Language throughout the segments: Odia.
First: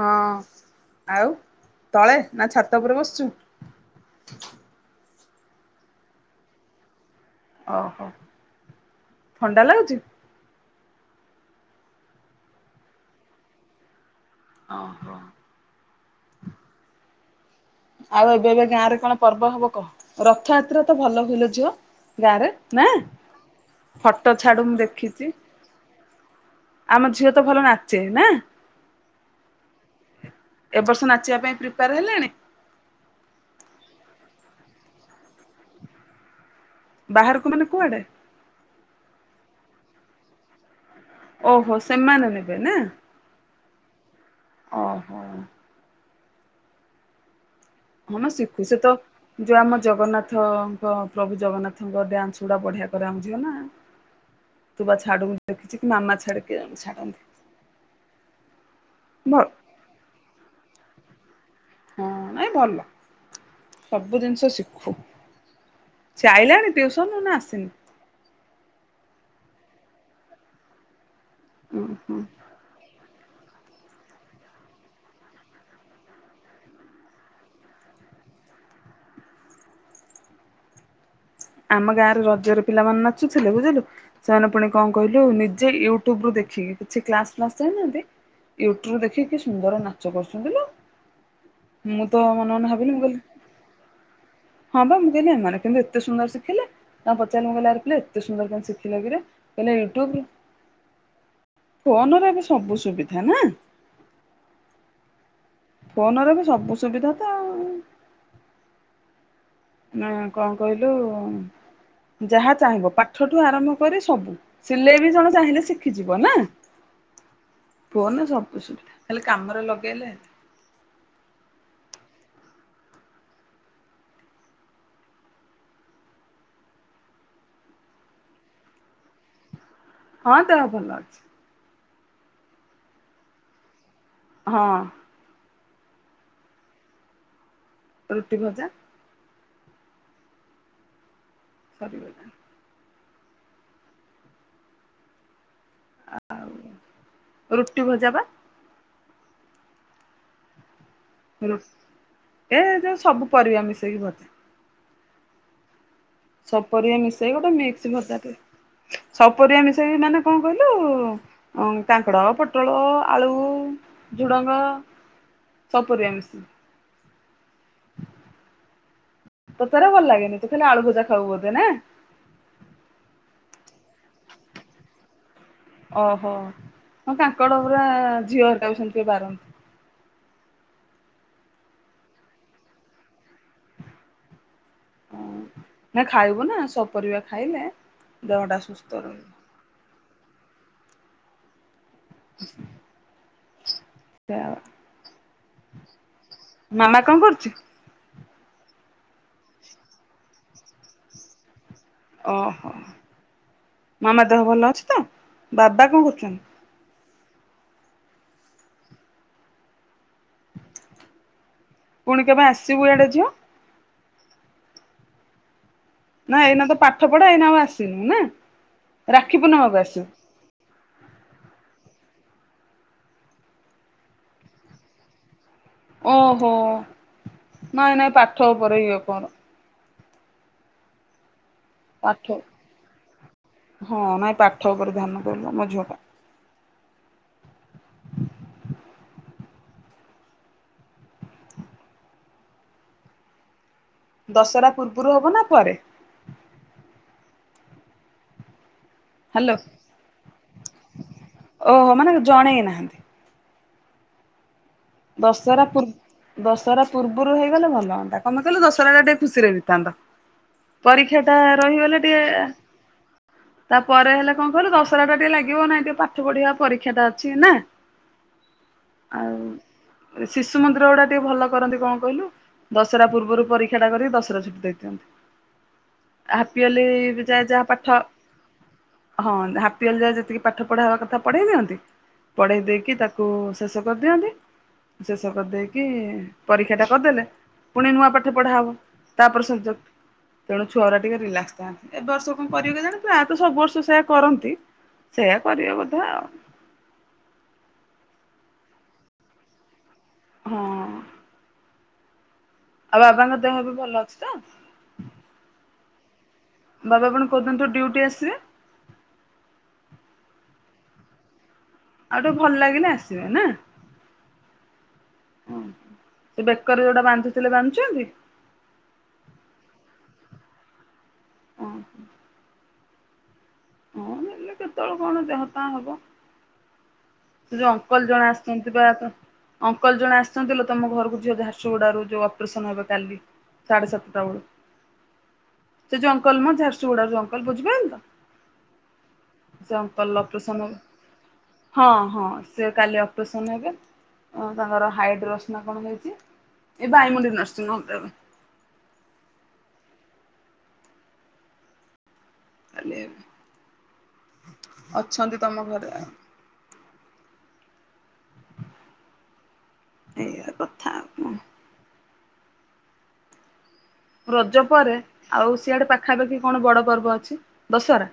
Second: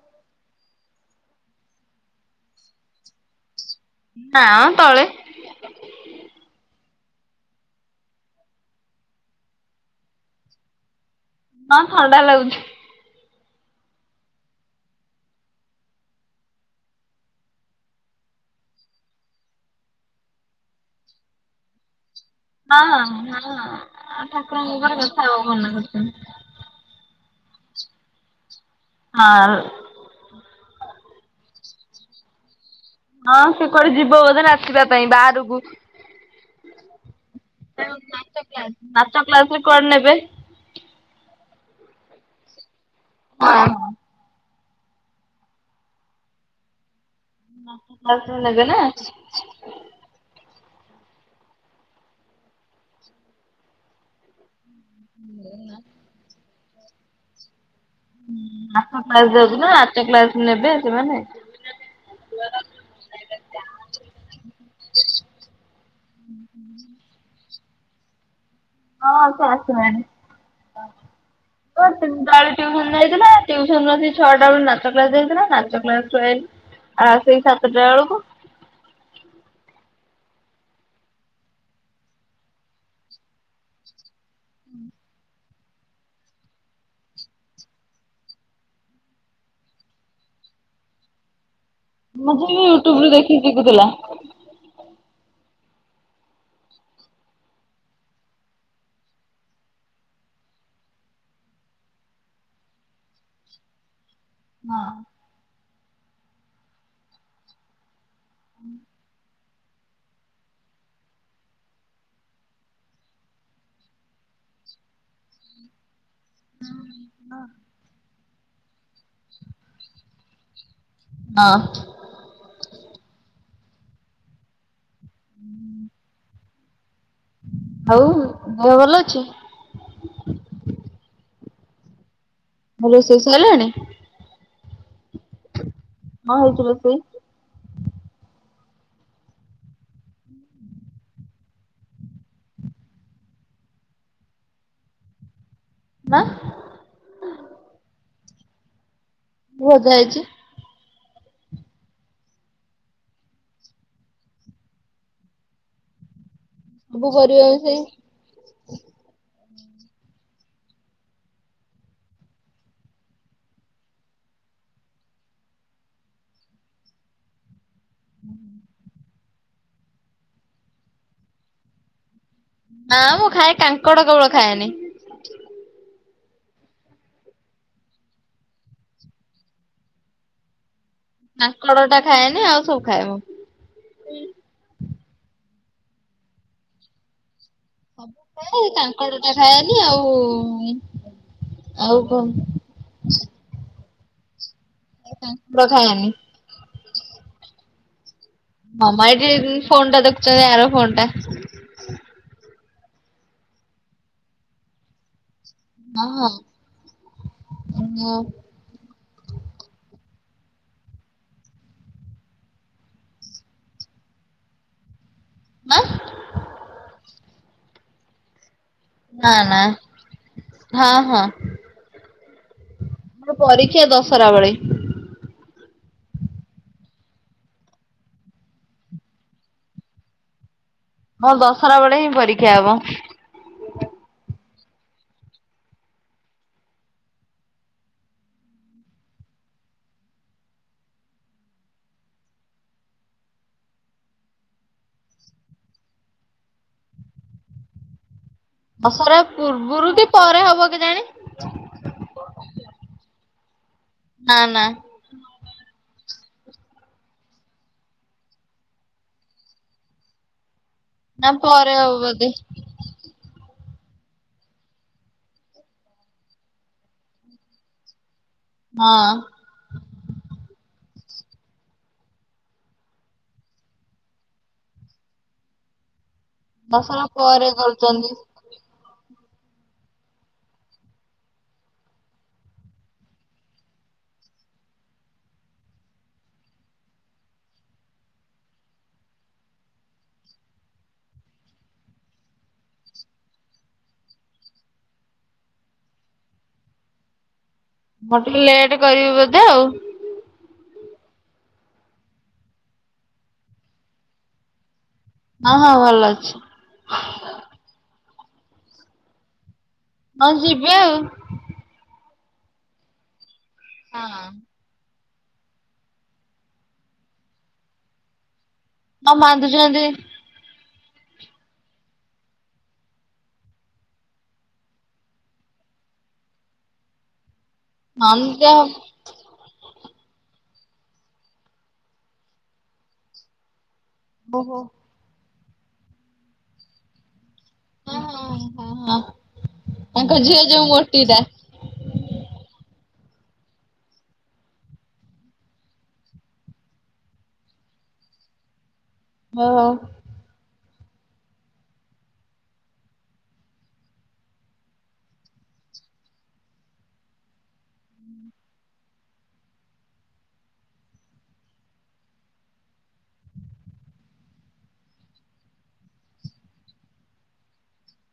ହଁ ଆଉ ତଳେ ନା ଛାତ ଉପରେ ବସିଛୁ? ନାଁ ମ ତଳେ ଓହୋ ଥଣ୍ଡା ଲାଗୁଛି? ହଁ ଥଣ୍ଡା ଲାଗୁଛି। ଓ ହୋ ଆଉ ଏବେ ଏବେ ଗାଁ ରେ କଣ ପର୍ବ ହବ କହ? ରଥଯାତ୍ରା ତ ଭଲ ହୁଏ ଲୋ ଝିଅ ଗାଁ ରେ ହଁ ନାଁ ଫଟୋ ଛାଡୁ ମୁ ଦେଖିଛି ଆମ ଝିଅ ତ ଭଲ ନାଚେ ନାଁ? ହଁ ଏ ବର୍ଷ ନାଚିବା ପାଇଁ ପ୍ରିପେୟାର ହେଲାଣି? ହଁ ସିଏ କୁଆଡେ ଯିବ ବୋଧେ ନାଚିବା ପାଇଁ ବାହାରକୁ ବାହାରୁକୁ ମାନେ କୁଆଡେ? ନାଚ କ୍ଲାସ ରେ କୁଆଡେ ନେବେ। ଓହୋ ସେମାନେ ନେବେ ନା? [unintelligible] ଅଁ ହଁ। ନାଁ ହଁ ମ ଶିଖୁ ସେ ତ ଯୋଉ ଆମ ଜଗନ୍ନାଥ ପ୍ରଭୁ ଜଗନ୍ନାଥଙ୍କ ଡ୍ୟାନ୍ସ ଗୁଡା ବଢିଆ କରାଯାଉଥିଲା ନା ତୁ ପା ଛାଡୁ ଦେଖିଛି ମାମା ଛାଡେ କିଏ ଜଣେ ଛାଡ଼ନ୍ତି। ନାଚ କ୍ଲାସ୍ ଯାଉଛି ନା ନାଚ କ୍ଲାସ୍ ନେବେ ସେମାନେ ହଁ ନାଇଁ ଭଲ ସବୁ ଜିନିଷ ଶିଖୁ ସିଏ ଆଇଲାଣି ଟ୍ୟୁସନୁରୁ ନା ଆସିନି? ହଁ ସେ ଆସିଲାଣି ଉଁ ହୁଁ। ଟିଉସନ୍ ଯାଇଥିଲା ଟିଉସନ୍ ରୁ ଆସିକି ଛଅଟା ବେଳୁ ନାଚ କ୍ଲାସ ଯାଇଥିଲା ନାଚ କ୍ଲାସ ରୁ ଆଇଲା। ଆଉ ସେଇ ସାତଟା ବେଳକୁ ଆମ ଗାଁରେ ରଜରେ ପିଲାମାନେ ନାଚୁଥିଲେ ବୁଝିଲୁ ସେମାନେ ପୁଣି କଣ କହିଲୁ ନିଜେ ୟୁ ଟୁବୁରୁ ଦେଖିକି କିଛି କ୍ଲାସ ଫ୍ଲାସ ଯାଇନାହାନ୍ତି ୟୁଟ୍ୟୁବରୁ ଦେଖିକି କି ସୁନ୍ଦର ନାଚ କରୁଛନ୍ତି ଲୋ ମୁଁ ତ ମୋ ମନେ ଝିଅବି ମନେ ଭାବିଲି ମୁଁ ୟୁଟ୍ୟୁବ ରୁ କହିଲି ଦେଖିକି ଶିଖୁଥିଲା। ହଁ ବା ମୁଁ କହିଲି ଏମନେ କେମିତି ଏତେ ସୁନ୍ଦର ସୁନ୍ଦର ଶିଖିଲେ ନା ପଚାରିଲି ଆରେ ପିଲେ ଏତେ ସୁନ୍ଦର ନାଚ କୋଉଠୁ ଶିଖିଲ କିରେ କହିଲେ ୟୁଟ୍ୟୁବ ଫୋନରେ ଏବେ ସବୁ ସୁବିଧା ନା? ହଁ। ଫୋନରେ ଏବେ ସବୁ ସୁବିଧା ତ ଆଉ ହୁଁ। ନାଁ କଣ କହିଲୁ ଯାହା ଚାହିଁବ ପାଠଠୁ ଆରମ୍ଭ କରି ସବୁ। ସିଲେଇ ବି ଜଣେ ଚାହିଁଲେ ଶିଖିଯିବ ନାଁ? ଫୋନ୍ ରେ ସବୁ ସୁବିଧା ଖାଲି କାମରେ ଲଗେଇଲେ ହେଲେ। ହଁ। ହଉ ଦେହ ଭଲ ଅଛି। ହଁ ଦେହ ଭଲ ଅଛି। ରୋଷେଇ ସଇଲାଣି? ହଁ। ମାଁ ହେଇଥିଲ ପୋଇ ରୁଟି ଭଜା। ସରି [unintelligible] [unintelligible] ରୁଟି ଭଜା ବା। ଭଜା ହେଇଛି। [unintelligible] ଏ ଯୋଉ ସବୁ ପରିବା ମିଶେଇକି ଭ ସପରିଆ ସବୁ ମିଶେଇ ପରିବା ଗୋଟେ ମିଶେଇ ମିକ୍ସ ଭଜାଟେ ସପରିବା ମିଶେଇକି ମାନେ କଣ କହିଲୁ? ହଁ କାଙ୍କଡ ପୋଟଳ ଆଳୁ ଝୁଡଙ୍ଗ। ସପୁରିଆ ମିଶି ହୁଁ। ତୋତେରେ ଭଲ ଲାଗେନି ତୁ ଖାଲି ଆଳୁ ଭଜା ଖାଉ ବୋଧେ ନା? ନା ମୁଁ ଖାଏ କାଙ୍କଡ କେବଳ ଖାଏନି। ଓହୋ ହଁ କାଙ୍କଡ଼ ପୁରା ଝିଅ ହେରିକା ବି ସେମିତି ବାର କାଙ୍କଡ଼ ଟା ଖାଏନି ଆଉ ସବୁ ଖାଏ ମୁଁ। ଓ ନା ଖାଇବୁ ନା ସବୁ ପରିବା ଖାଇଲେ ସବୁ ଦେହଟା ଖଏ ସୁସ୍ଥ କାଙ୍କଡ ରହିବ। ଟା ଖଏନି ଆଉ ଆଉ କଣ [unintelligible] ର [unintelligible] ମାମା କଣ କରୁଛି? ମାମ ଏଇଠି ଫୋନ୍ ଟା ଦେଖୁଛନ୍ତି ଆର ଫୋନ୍ ଟା। ହଁ ଓହୋ ମାମା ଦେହ ଭଲ ଅଛି ତ? ବାବା କଣ ହଁ କରୁଛନ୍ତି? ହଁ ହଁ। ପୁଣି କେବେ ଆସିବୁ ଏଇଆଡେ ଝିଅ? ଆଁ? ନା ଏଇନା ତ ପାଠ ପଢା ଏଇନା ଆଉ ଆସିନୁ ନା? ରାକ୍ଷୀ ନାଁ ନାଁ। ପୂର୍ଣ୍ଣିମାକୁ ଆସିବୁ ହଁ ହଁ ପରୀକ୍ଷା ଦଶରା ବେଳେ। ଓହୋ ନାଇଁ ନାଇଁ ପାଠ ଉପରେ ଇଏ କର। ହଁ ଦଶହରା ବେଳେ ହିଁ ପାଠ ପରୀକ୍ଷା ହବ। ହଁ ନାଇଁ ପାଠ ଉପରେ ଧ୍ୟାନ ଦେଲୋ ମୋ ଝିଅଟା। ଦଶରା ପୂର୍ବରୁ ହବ ନା ପରେ? ଦଶରା ହ୍ୟାଲୋ ପୂର୍ବରୁ କି ପରେ ହବ କେଜାଣି? ଓହୋ ମାନେ ଜଣେଇ ନାହାନ୍ତି? [unintelligible] ଦଶହରା ପୂର୍ ଦଶହରା ପୂର୍ବରୁ ହେଇଗଲେ ଭଲ ହଅନ୍ତା କମ କିଲୁ ଦଶହରା ଟା ଟିକେ ଖୁସିରେ ବିତାନ୍ତା। ପରୀକ୍ଷା ନା ଟା ପରେ ହବ ରହିଗଲେ ବୋଧେ ଟିକେ ତାପରେ ହେଲେ କଣ କହିଲୁ ଦଶରା ଟା ଟିକେ ଲାଗିବ ନାଇଁ ଟିକେ ପାଠ ପଢିବା ପରୀକ୍ଷା ଟା ଅଛି ନା। ହଁ। ଆଉ ଶିଶୁ ମନ୍ଦିର ଗୁଡା ଟିକେ ଭଲ କରନ୍ତି କଣ କହିଲୁ ଦଶରା ପୂର୍ବରୁ ପରୀକ୍ଷା ଟା କରି ଦଶରା ଛୁଟି ଦେଇଦିଅନ୍ତି। ହାପିଅଲି ଦଶହରା ପରେ ଯାଏ ଯାହା ପାଠ କରୁଛନ୍ତି। ହଁ ହାପିଅଲି ଯାଏ ଯେତିକି ପାଠ ପଢା ହବା କଥା ପଢେଇ ଦିଅନ୍ତି ପଢେଇ ଦେଇକି ତାକୁ ଶେଷ କରିଦିଅନ୍ତି। ଶେଷ କରିଦେଇକି ପରୀକ୍ଷା ଟା କରିଦେଲେ ପୁଣି ନୂଆ ପାଠ ପଢା ହବ ତାପରେ ସେ ଯୋଉ ତେଣୁ ଛୁଆ ଗୁରା ଟିକେ ରିଲାକ୍ସ ଥାନ୍ତି ଏ ବର୍ଷ କଣ କରିବ କି ଜାଣ ତ ସବୁ ବର୍ଷ ସେୟା କରନ୍ତି। ସେଇୟା କରିବେ ବୋଧେ ଆଉ। ମୁଁ ଟିକେ ଲେଟ୍ କରିବି ବୋଧେ ଆଉ। ହଁ। ଆଉ ବାବାଙ୍କ ଦେହ ଏବେ ଭଲ ଅଛି ତ? ହଁ ହଁ ଭଲ ଅଛି। ବାବା ଆପଣ କୋଉଦିନ ଠୁ ଡ୍ୟୁଟି ଆସିବେ? ହଁ ଯିବେ ଆଉ। ଆଉ ଟିକେ ଭଲ ଲାଗିଲେ ଆସିବେ ନା? ହଁ। ଓ ବେକର ଯୋଉଟା ବାନ୍ଧୁଥିଲେ ବାନ୍ଧୁଛନ୍ତି? ହଁ ମନ୍ଦୁଛନ୍ତି। ଓ ହୋ। ହଁ ନେଲେ କେତେବେଳଳେ କଣ ଦେହ ପାହା ହବ। ଯୋଉ ଅଙ୍କଲ ଜଣେ ମାନ୍ଦା ଓହୋ। ଆସିଛନ୍ତି ପା କଣ? ଅଙ୍କଲ ଜଣେ ଆସିଛନ୍ତି ଲୋ ତମ ଘରକୁ ଝିଅ ଝାରସୁଗୁଡାରୁ ଯୋଉ ଅପରେସନ ହବ କାଲି ସାଢେ ସାତ ହଁ ହଁ ସେ ଯଉ ଅଙ୍କଲ ମ ଝାରସୁଗୁଡା ରୁ ଯଉ ଅଙ୍କଲ ବୋଝିବା ଓ ଅଙ୍କଲ ତାଙ୍କ ଝିଅ ଅପରେସନ ଯୋଉ ହେବେ। ମୋଟିଟା। ହଁ ହଁ ସେ କାଲି ଅପରେସନ ହେବେ କଣ ତାଙ୍କର ହାଇଡ୍ରୋସ ନା କଣ ହେଇଛି? ଏ ଭାଇ ମୁଡି ନର୍ସିହୋମ୍ [unintelligible] ହହ। [unintelligible] ଅଛନ୍ତି ତମ ଘରେ। ଏଇୟା କଥା [unintelligible] ରଜ ପରେ ଆଉ ସିଆଡେ ପାଖାପାଖି କଣ ବଡ଼ ପର୍ବ ଅଛି ଦଶହରା?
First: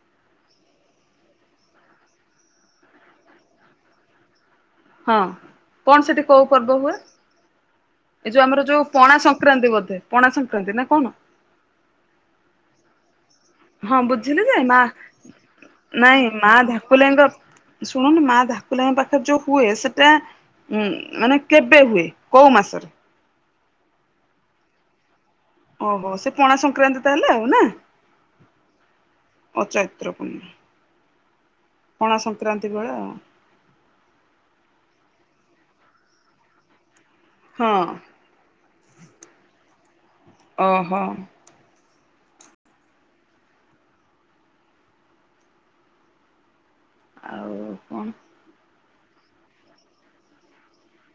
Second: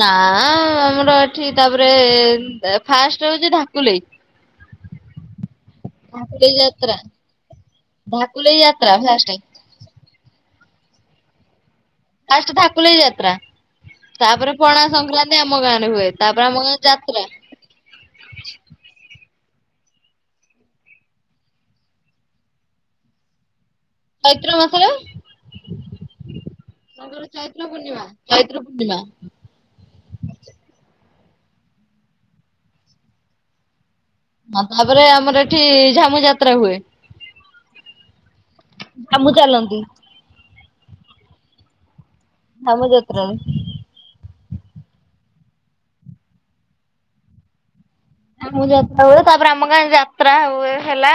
ନା- ଆମର ଏଠି ତାପରେ ଫାଷ୍ଟ ହଉଛି ଢାକୁଲେଇ। ହଁ। କଣ ସେଠି କୋଉ ଧାକୁଲେଇ ପର୍ବ ହୁଏ ଯାତ୍ରା। ଏ ଯୋଉ ଧାକୁଲେଇ ଆମର ଯୋଉ ଯାତ୍ରା ପଣା ଫାଷ୍ଟେ ସଂକ୍ରାନ୍ତି ବୋଧେ? ପଣା ସଂକ୍ରାନ୍ତି ନା କଣ? ଫାର୍ଷ୍ଟ ଧାକୁଲେଇ ଯାତ୍ରା। ହଁ ବୁଝିଲି ତାପରେ ଯେ ମା ପଣା ସଂକ୍ରାନ୍ତି ଆମ ଗାଁ ରେ ହୁଏ ତାପରେ ଆମ ଗାଁରେ ଯାତ୍ରା। ଶୁଣୁନି ମା ଧକୁଲା ଙ୍କ ପାଖରେ ଯୋଉ ହୁଏ ସେଟା ଉୁଁ ମାନେ କେବେ ହୁଏ କୋଉ ମାସରେ? ପୈତ୍ର ମାସରେ। ଓହୋ ସେ ପଣା ସଂକ୍ରାନ୍ତି ତା ହେଲେ ଆଉ ନା ଚୈତ୍ର ପୂର୍ଣ୍ଣିମା ଅ ଚୈତ୍ର ପୂଣ ପଣା ସଂକ୍ରାନ୍ତି ବେଳେ ଆଉ। ଅଭାବ ରେ ଆମର ଏଠି ଝାମୁ ଯାତ୍ରା ହୁଏ। ହଁ। ଆମୁ ଚାଲନ୍ତି। ଓହୋ। ହାମୁ ଯାତ୍ରା ରେ। ଆଉ କଣ? ଝାମୁ ଯାତ୍ରା ହୁଏ ତାପରେ ଆମ ଗାଁ ଯାତ୍ରା ହୁଏ ହେଲା।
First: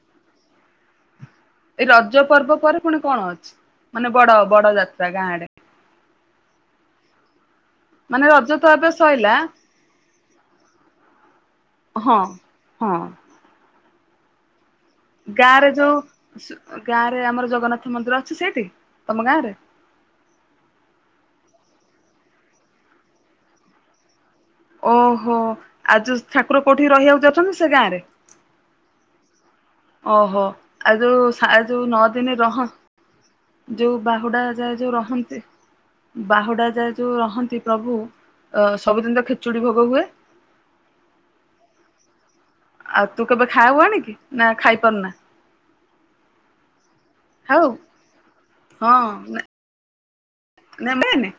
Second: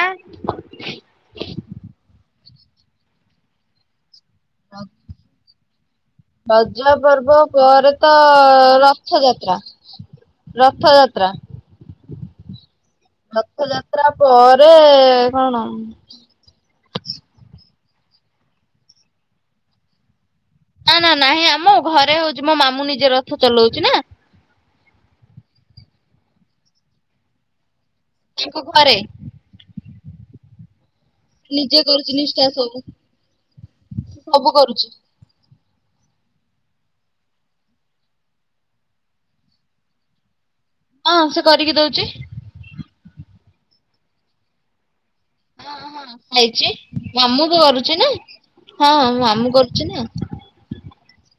ଏଇ ରଜ ପର୍ବ ପରେ ପୁଣି କଣ ଅଛି ମାନେ ବଡ ବଡ ଯାତ୍ରା ଗାଁ ଆଡେ? ଗଜ ପର୍ବ ପରେ ତ- ମାନେ ରଜ ତ ଏବେ ସଇଲା ରଥଯାତ୍ରା। ରଥଯାତ୍ରା। ହଁ ହଁ। ରଥଯାତ୍ରା ପରେ ଗାଁ କଣ? ରେ ଯୋଉ ଗାଁ ରେ ଆମର ଜଗନ୍ନାଥ ମନ୍ଦିର ଅଛି ସେଇଠି ତମ ଗାଁ ରେ? ନା ନା ନାହିଁ ଆମ ଘରେ ହଉଛି ମୋ ମାମୁଁ ନିଜେ ରଥ ଚଲଉଛି ନା। ଓହୋ ଆଉ ଯୋଉ ଠାକୁର କୋଉଠି ରହିବାକୁ ଯାଉଛନ୍ତି ସେ ଗାଁ ରେ? ତାଙ୍କ ଘରେ। ଓହୋ। ଆଉ ଯୋଉ ଥା ନିଜେ ଯୋଉ ନଅ କରୁଛି ଦିନେ ନିଷ୍ଠା ରହନ୍ତ, ସବୁ ଯୋଉ ବାହୁଡା ସବୁ ଯାଏ କରୁଛି। ଯୋଉ ରହନ୍ତି ବାହୁଡା ଯାଏ ଯୋଉ ରହନ୍ତି ପ୍ରଭୁ, ଅ ସବୁଦିନ ତ ଖେଚୁଡି ଭୋଗ ହୁଏ? ହଁ, ସିଏ କରିକି ଦଉଛି। ଆଉ ତୁ କେବେ ଖାଉ ଆଣିକି ନା ଖାଇପାରୁନା? ହଁ ହଁ ଖାଇଛି। ମାମୁଁ ଖାଉ କରୁଛି ନା, ହଁ ମୋ ମାମୁଁ କରୁଛି ନା ନେଁବେନି?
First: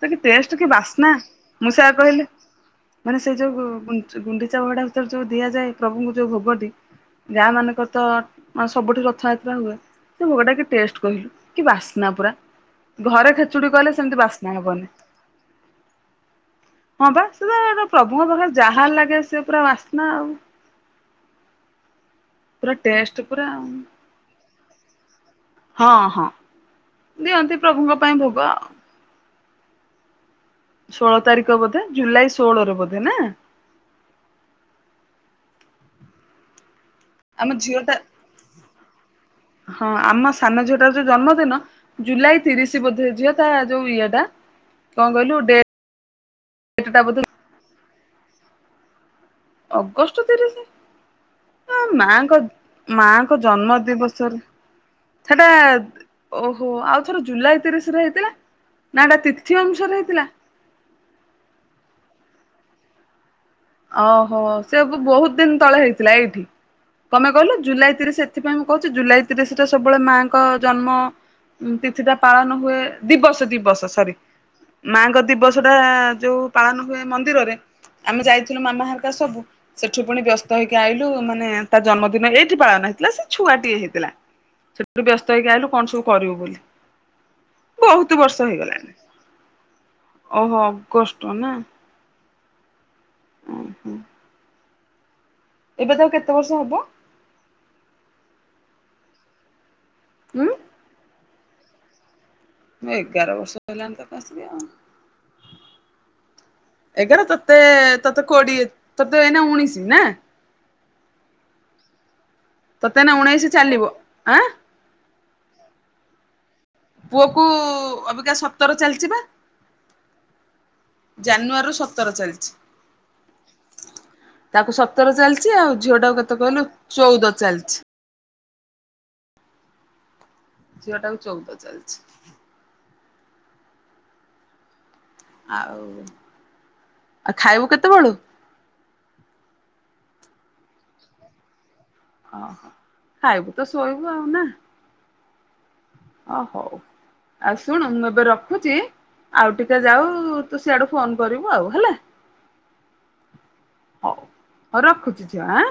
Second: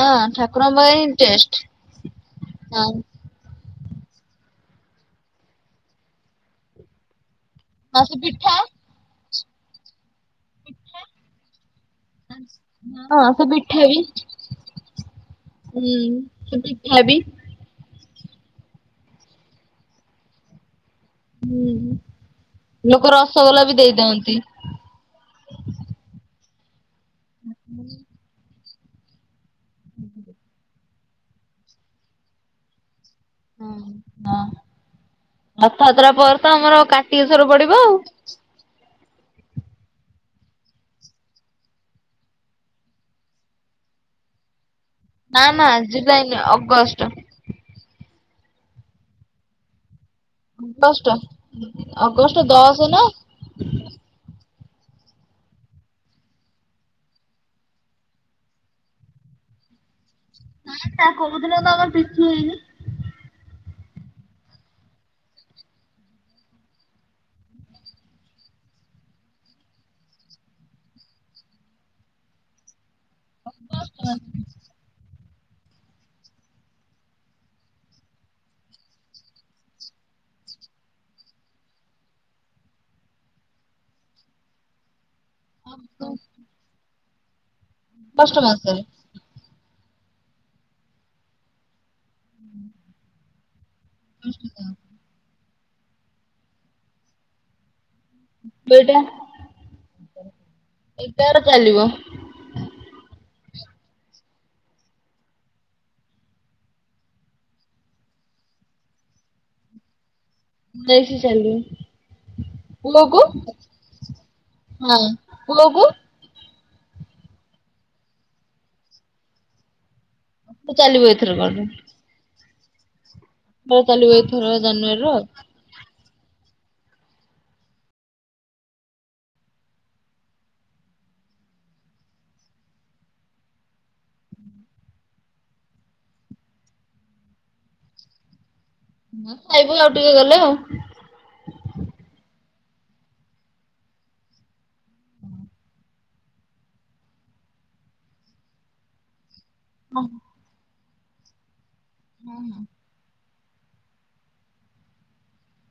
ସେଇଟା କି ଟେଷ୍ଟ, କି ଠାକୁରଙ୍କ ପାଇଁ ବାସ୍ନା। ଟେଷ୍ଟ ମୁଁ ସେୟା କହିଲି ହଁ ମାନେ ସେ ଯୋଉ ଗୁଣ୍ଡିଚା-ଗୁଣ୍ଡିଚା ଭଡା ଭିତରେ ଯୋଉ ଦିଆଯାଏ ପ୍ରଭୁଙ୍କୁ ଯୋଉ ଭୋଗଟି, ଗାଁମାନଙ୍କ ହଁ ସେ ତାଙ୍କର ପିଠା ତ ମାନେ ସବୁଠି ରଥଯାତ୍ରା ହୁଏ। ସେ ଭୋଗଟା କି ଟେଷ୍ଟ କହିଲୁ, କି ବାସ୍ନା ପୁରା। ହଁ ଘରେ ସେ ଖେଚୁଡି ପିଠା କଲେ ବି ସେମିତି ବାସ୍ ହଁ ବା। ହୁଁ ସେ ପିଠା ବି ସେ ତ ଗୋଟେ ପ୍ରଭୁଙ୍କ ପାଖରେ ଯାହା ଲାଗେ, ସିଏ ପୁରା ବାସ୍ନା ଆଉ। ହୁଁ। ପୁରା ଲୋକ ଟେଷ୍ଟ ପୁରା ଆଉ ରସଗୋଲା ବି ଦେଇଦିଅନ୍ତି। ହଁ ହଁ। ଦିଅନ୍ତି ପ୍ରଭୁଙ୍କ ପାଇଁ ଭୋଗ ଆଉ। ହ ଷୋଳ ତାରିଖ ବୋଧେ, ଜୁଲାଇ ଷୋହଳରେ ବୋଧେ ନା? ହଁ ହଁ, ରଥଯାତ୍ରା ପରେ ତ ଆମର କା ଆମ ଝିଅଟା ହଁ ଆମ ସାନ ଝିଅଟାର ଯୋଉ ଜନ୍ମଦିନ ଜୁଲାଇ ତିରିଶ ବୋଧେ, ଝିଅ ତା ଯୋଉ ଇଏଟା କଣ କହିଲୁ ନା ଡେଟ୍ ନା, ଜୁଲାଇ ନୁହଁ ସେଟା ଅଗଷ୍ଟ। ବୋଧେ ଅଗଷ୍ଟ ତିରିଶି, ଅଗଷ୍ଟ ଅଗଷ୍ଟ ମାଆଙ୍କ ଦଶ ନା ମାଆଙ୍କ ଜନ୍ମ ଦିବସରେ ସେଟା, ଓହୋ। ଆଉ ଥରେ ଜୁଲାଇ ତିରିଶରେ ହେଇଥିଲା। ନା ଏଇଟା ତିଥି ଅନୁସାରେ ହେଇଥିଲା? ହ ତା କହୁଥିଲ ତମେ ତିଥି ହେଇନି? ଓହୋ, ସେସବୁ ବହୁତ ଦିନ ତଳେ ହେଇଥିଲା ଏଇଠି। ତମେ କହିଲ ଜୁଲାଇ ତିରିଶ ଏଥିପାଇଁ ମୁଁ କହୁଛି, ଜୁଲାଇ ତିରିଶରେ ସବୁବେଳେ ମାଆଙ୍କ ଜନ୍ମ ଉମ୍ ତିଥିିଟା ପାଳନ ହୁଏ, ଦିବସ ଦିବସ ସରି ମାଆଙ୍କ ଦିବସଟା ଯୋଉ ପାଳନ ହୁଏ ମନ୍ଦିରରେ, ଆମେ ଯାଇଥିଲୁ ମାମା ହେରିକା ସବୁ ସେଠୁ ପୁଣି ବ୍ୟସ୍ତ ହେଇକି ଆଇଲୁ ମାନେ ତା ଜନ୍ମଦିନ ଏଇଠି ପାଳନ ହେଇଥିଲା, ସେ ଛୁଆଟିଏ ହେଇଥିଲା। ସେଥିରୁ ବ୍ୟସ୍ତ ହେଇକି ଆଇଲୁ କଣ ସବୁ କରିବୁ ବୋଲି। ବହୁତ ଅଗଷ୍ଟ ବର୍ଷ ମାସରେ ହେଇଗଲାଣି। ଓହୋ, ଅଗଷ୍ଟ ନା? ହୁଁ ଓହୋ। [unintelligible] ଏବେ ତାକୁ କେତେ ବର୍ଷ ହବ? ବେଇଟା ଉଁ? ଏଗାର ଚାଲିବ। ମୁଁ ଏଗାର ବର୍ଷ ହେଲାଣି ତମେ ଆସିବା ଆଉ। ଏଗାର ତତେ ତତେ କୋଡିଏ, ତତେ ଏଇନା ଉଣେଇଶି, ନା? ଯାଇଛି ଚାଲି। ତତେ ଏଇନା ଉଣେଇଶି ଚାଲିବ ଆଁ। ହୁଁ, ପୁଅକୁ? ପୁଅକୁ ଅବିକା ସତର ଚାଲଚି ପା। ଚାଲିବ ଏଥରକ ଜାନୁଆରୀରୁ ସତର ଚାଲିଛି। ଚାଲିବ ଏଥର ତାକୁ ଜାନୁଆରୀରୁ ସତର ଚାଲିଛି ଆଉ ଝୁଅଟାକୁ କେତେ କହିଲୁ, ଚଉଦ ଚାଲିଛି। ଝିଅଟାକୁ ଚଉଦ ଚାଲିଛି। ଆଉ, ଆଉ ଖାଇବୁ କେତେବେଳୁ? ହଁ ଖାଇବୁ ଆଉ ଟିକେ ଗଲେ ଆଉ। ଅଃ ଖାଇବୁ ତ ଶୋଇବୁ ଆଉ ନା। ଅ ହଉ ଆଉ ଶୁଣ ମୁଁ ଏବେ ରଖୁଚି ଆଉ ଟିକେ ଯାଉ ତୁ ସିୟାଡୁ ଫୋନ୍ କରିବୁ ଆଉ ହେଲା। ହଁ ହଁ। ହଉ ହୋଉ ରଖୁଛି ଝିଅ ଆଁ।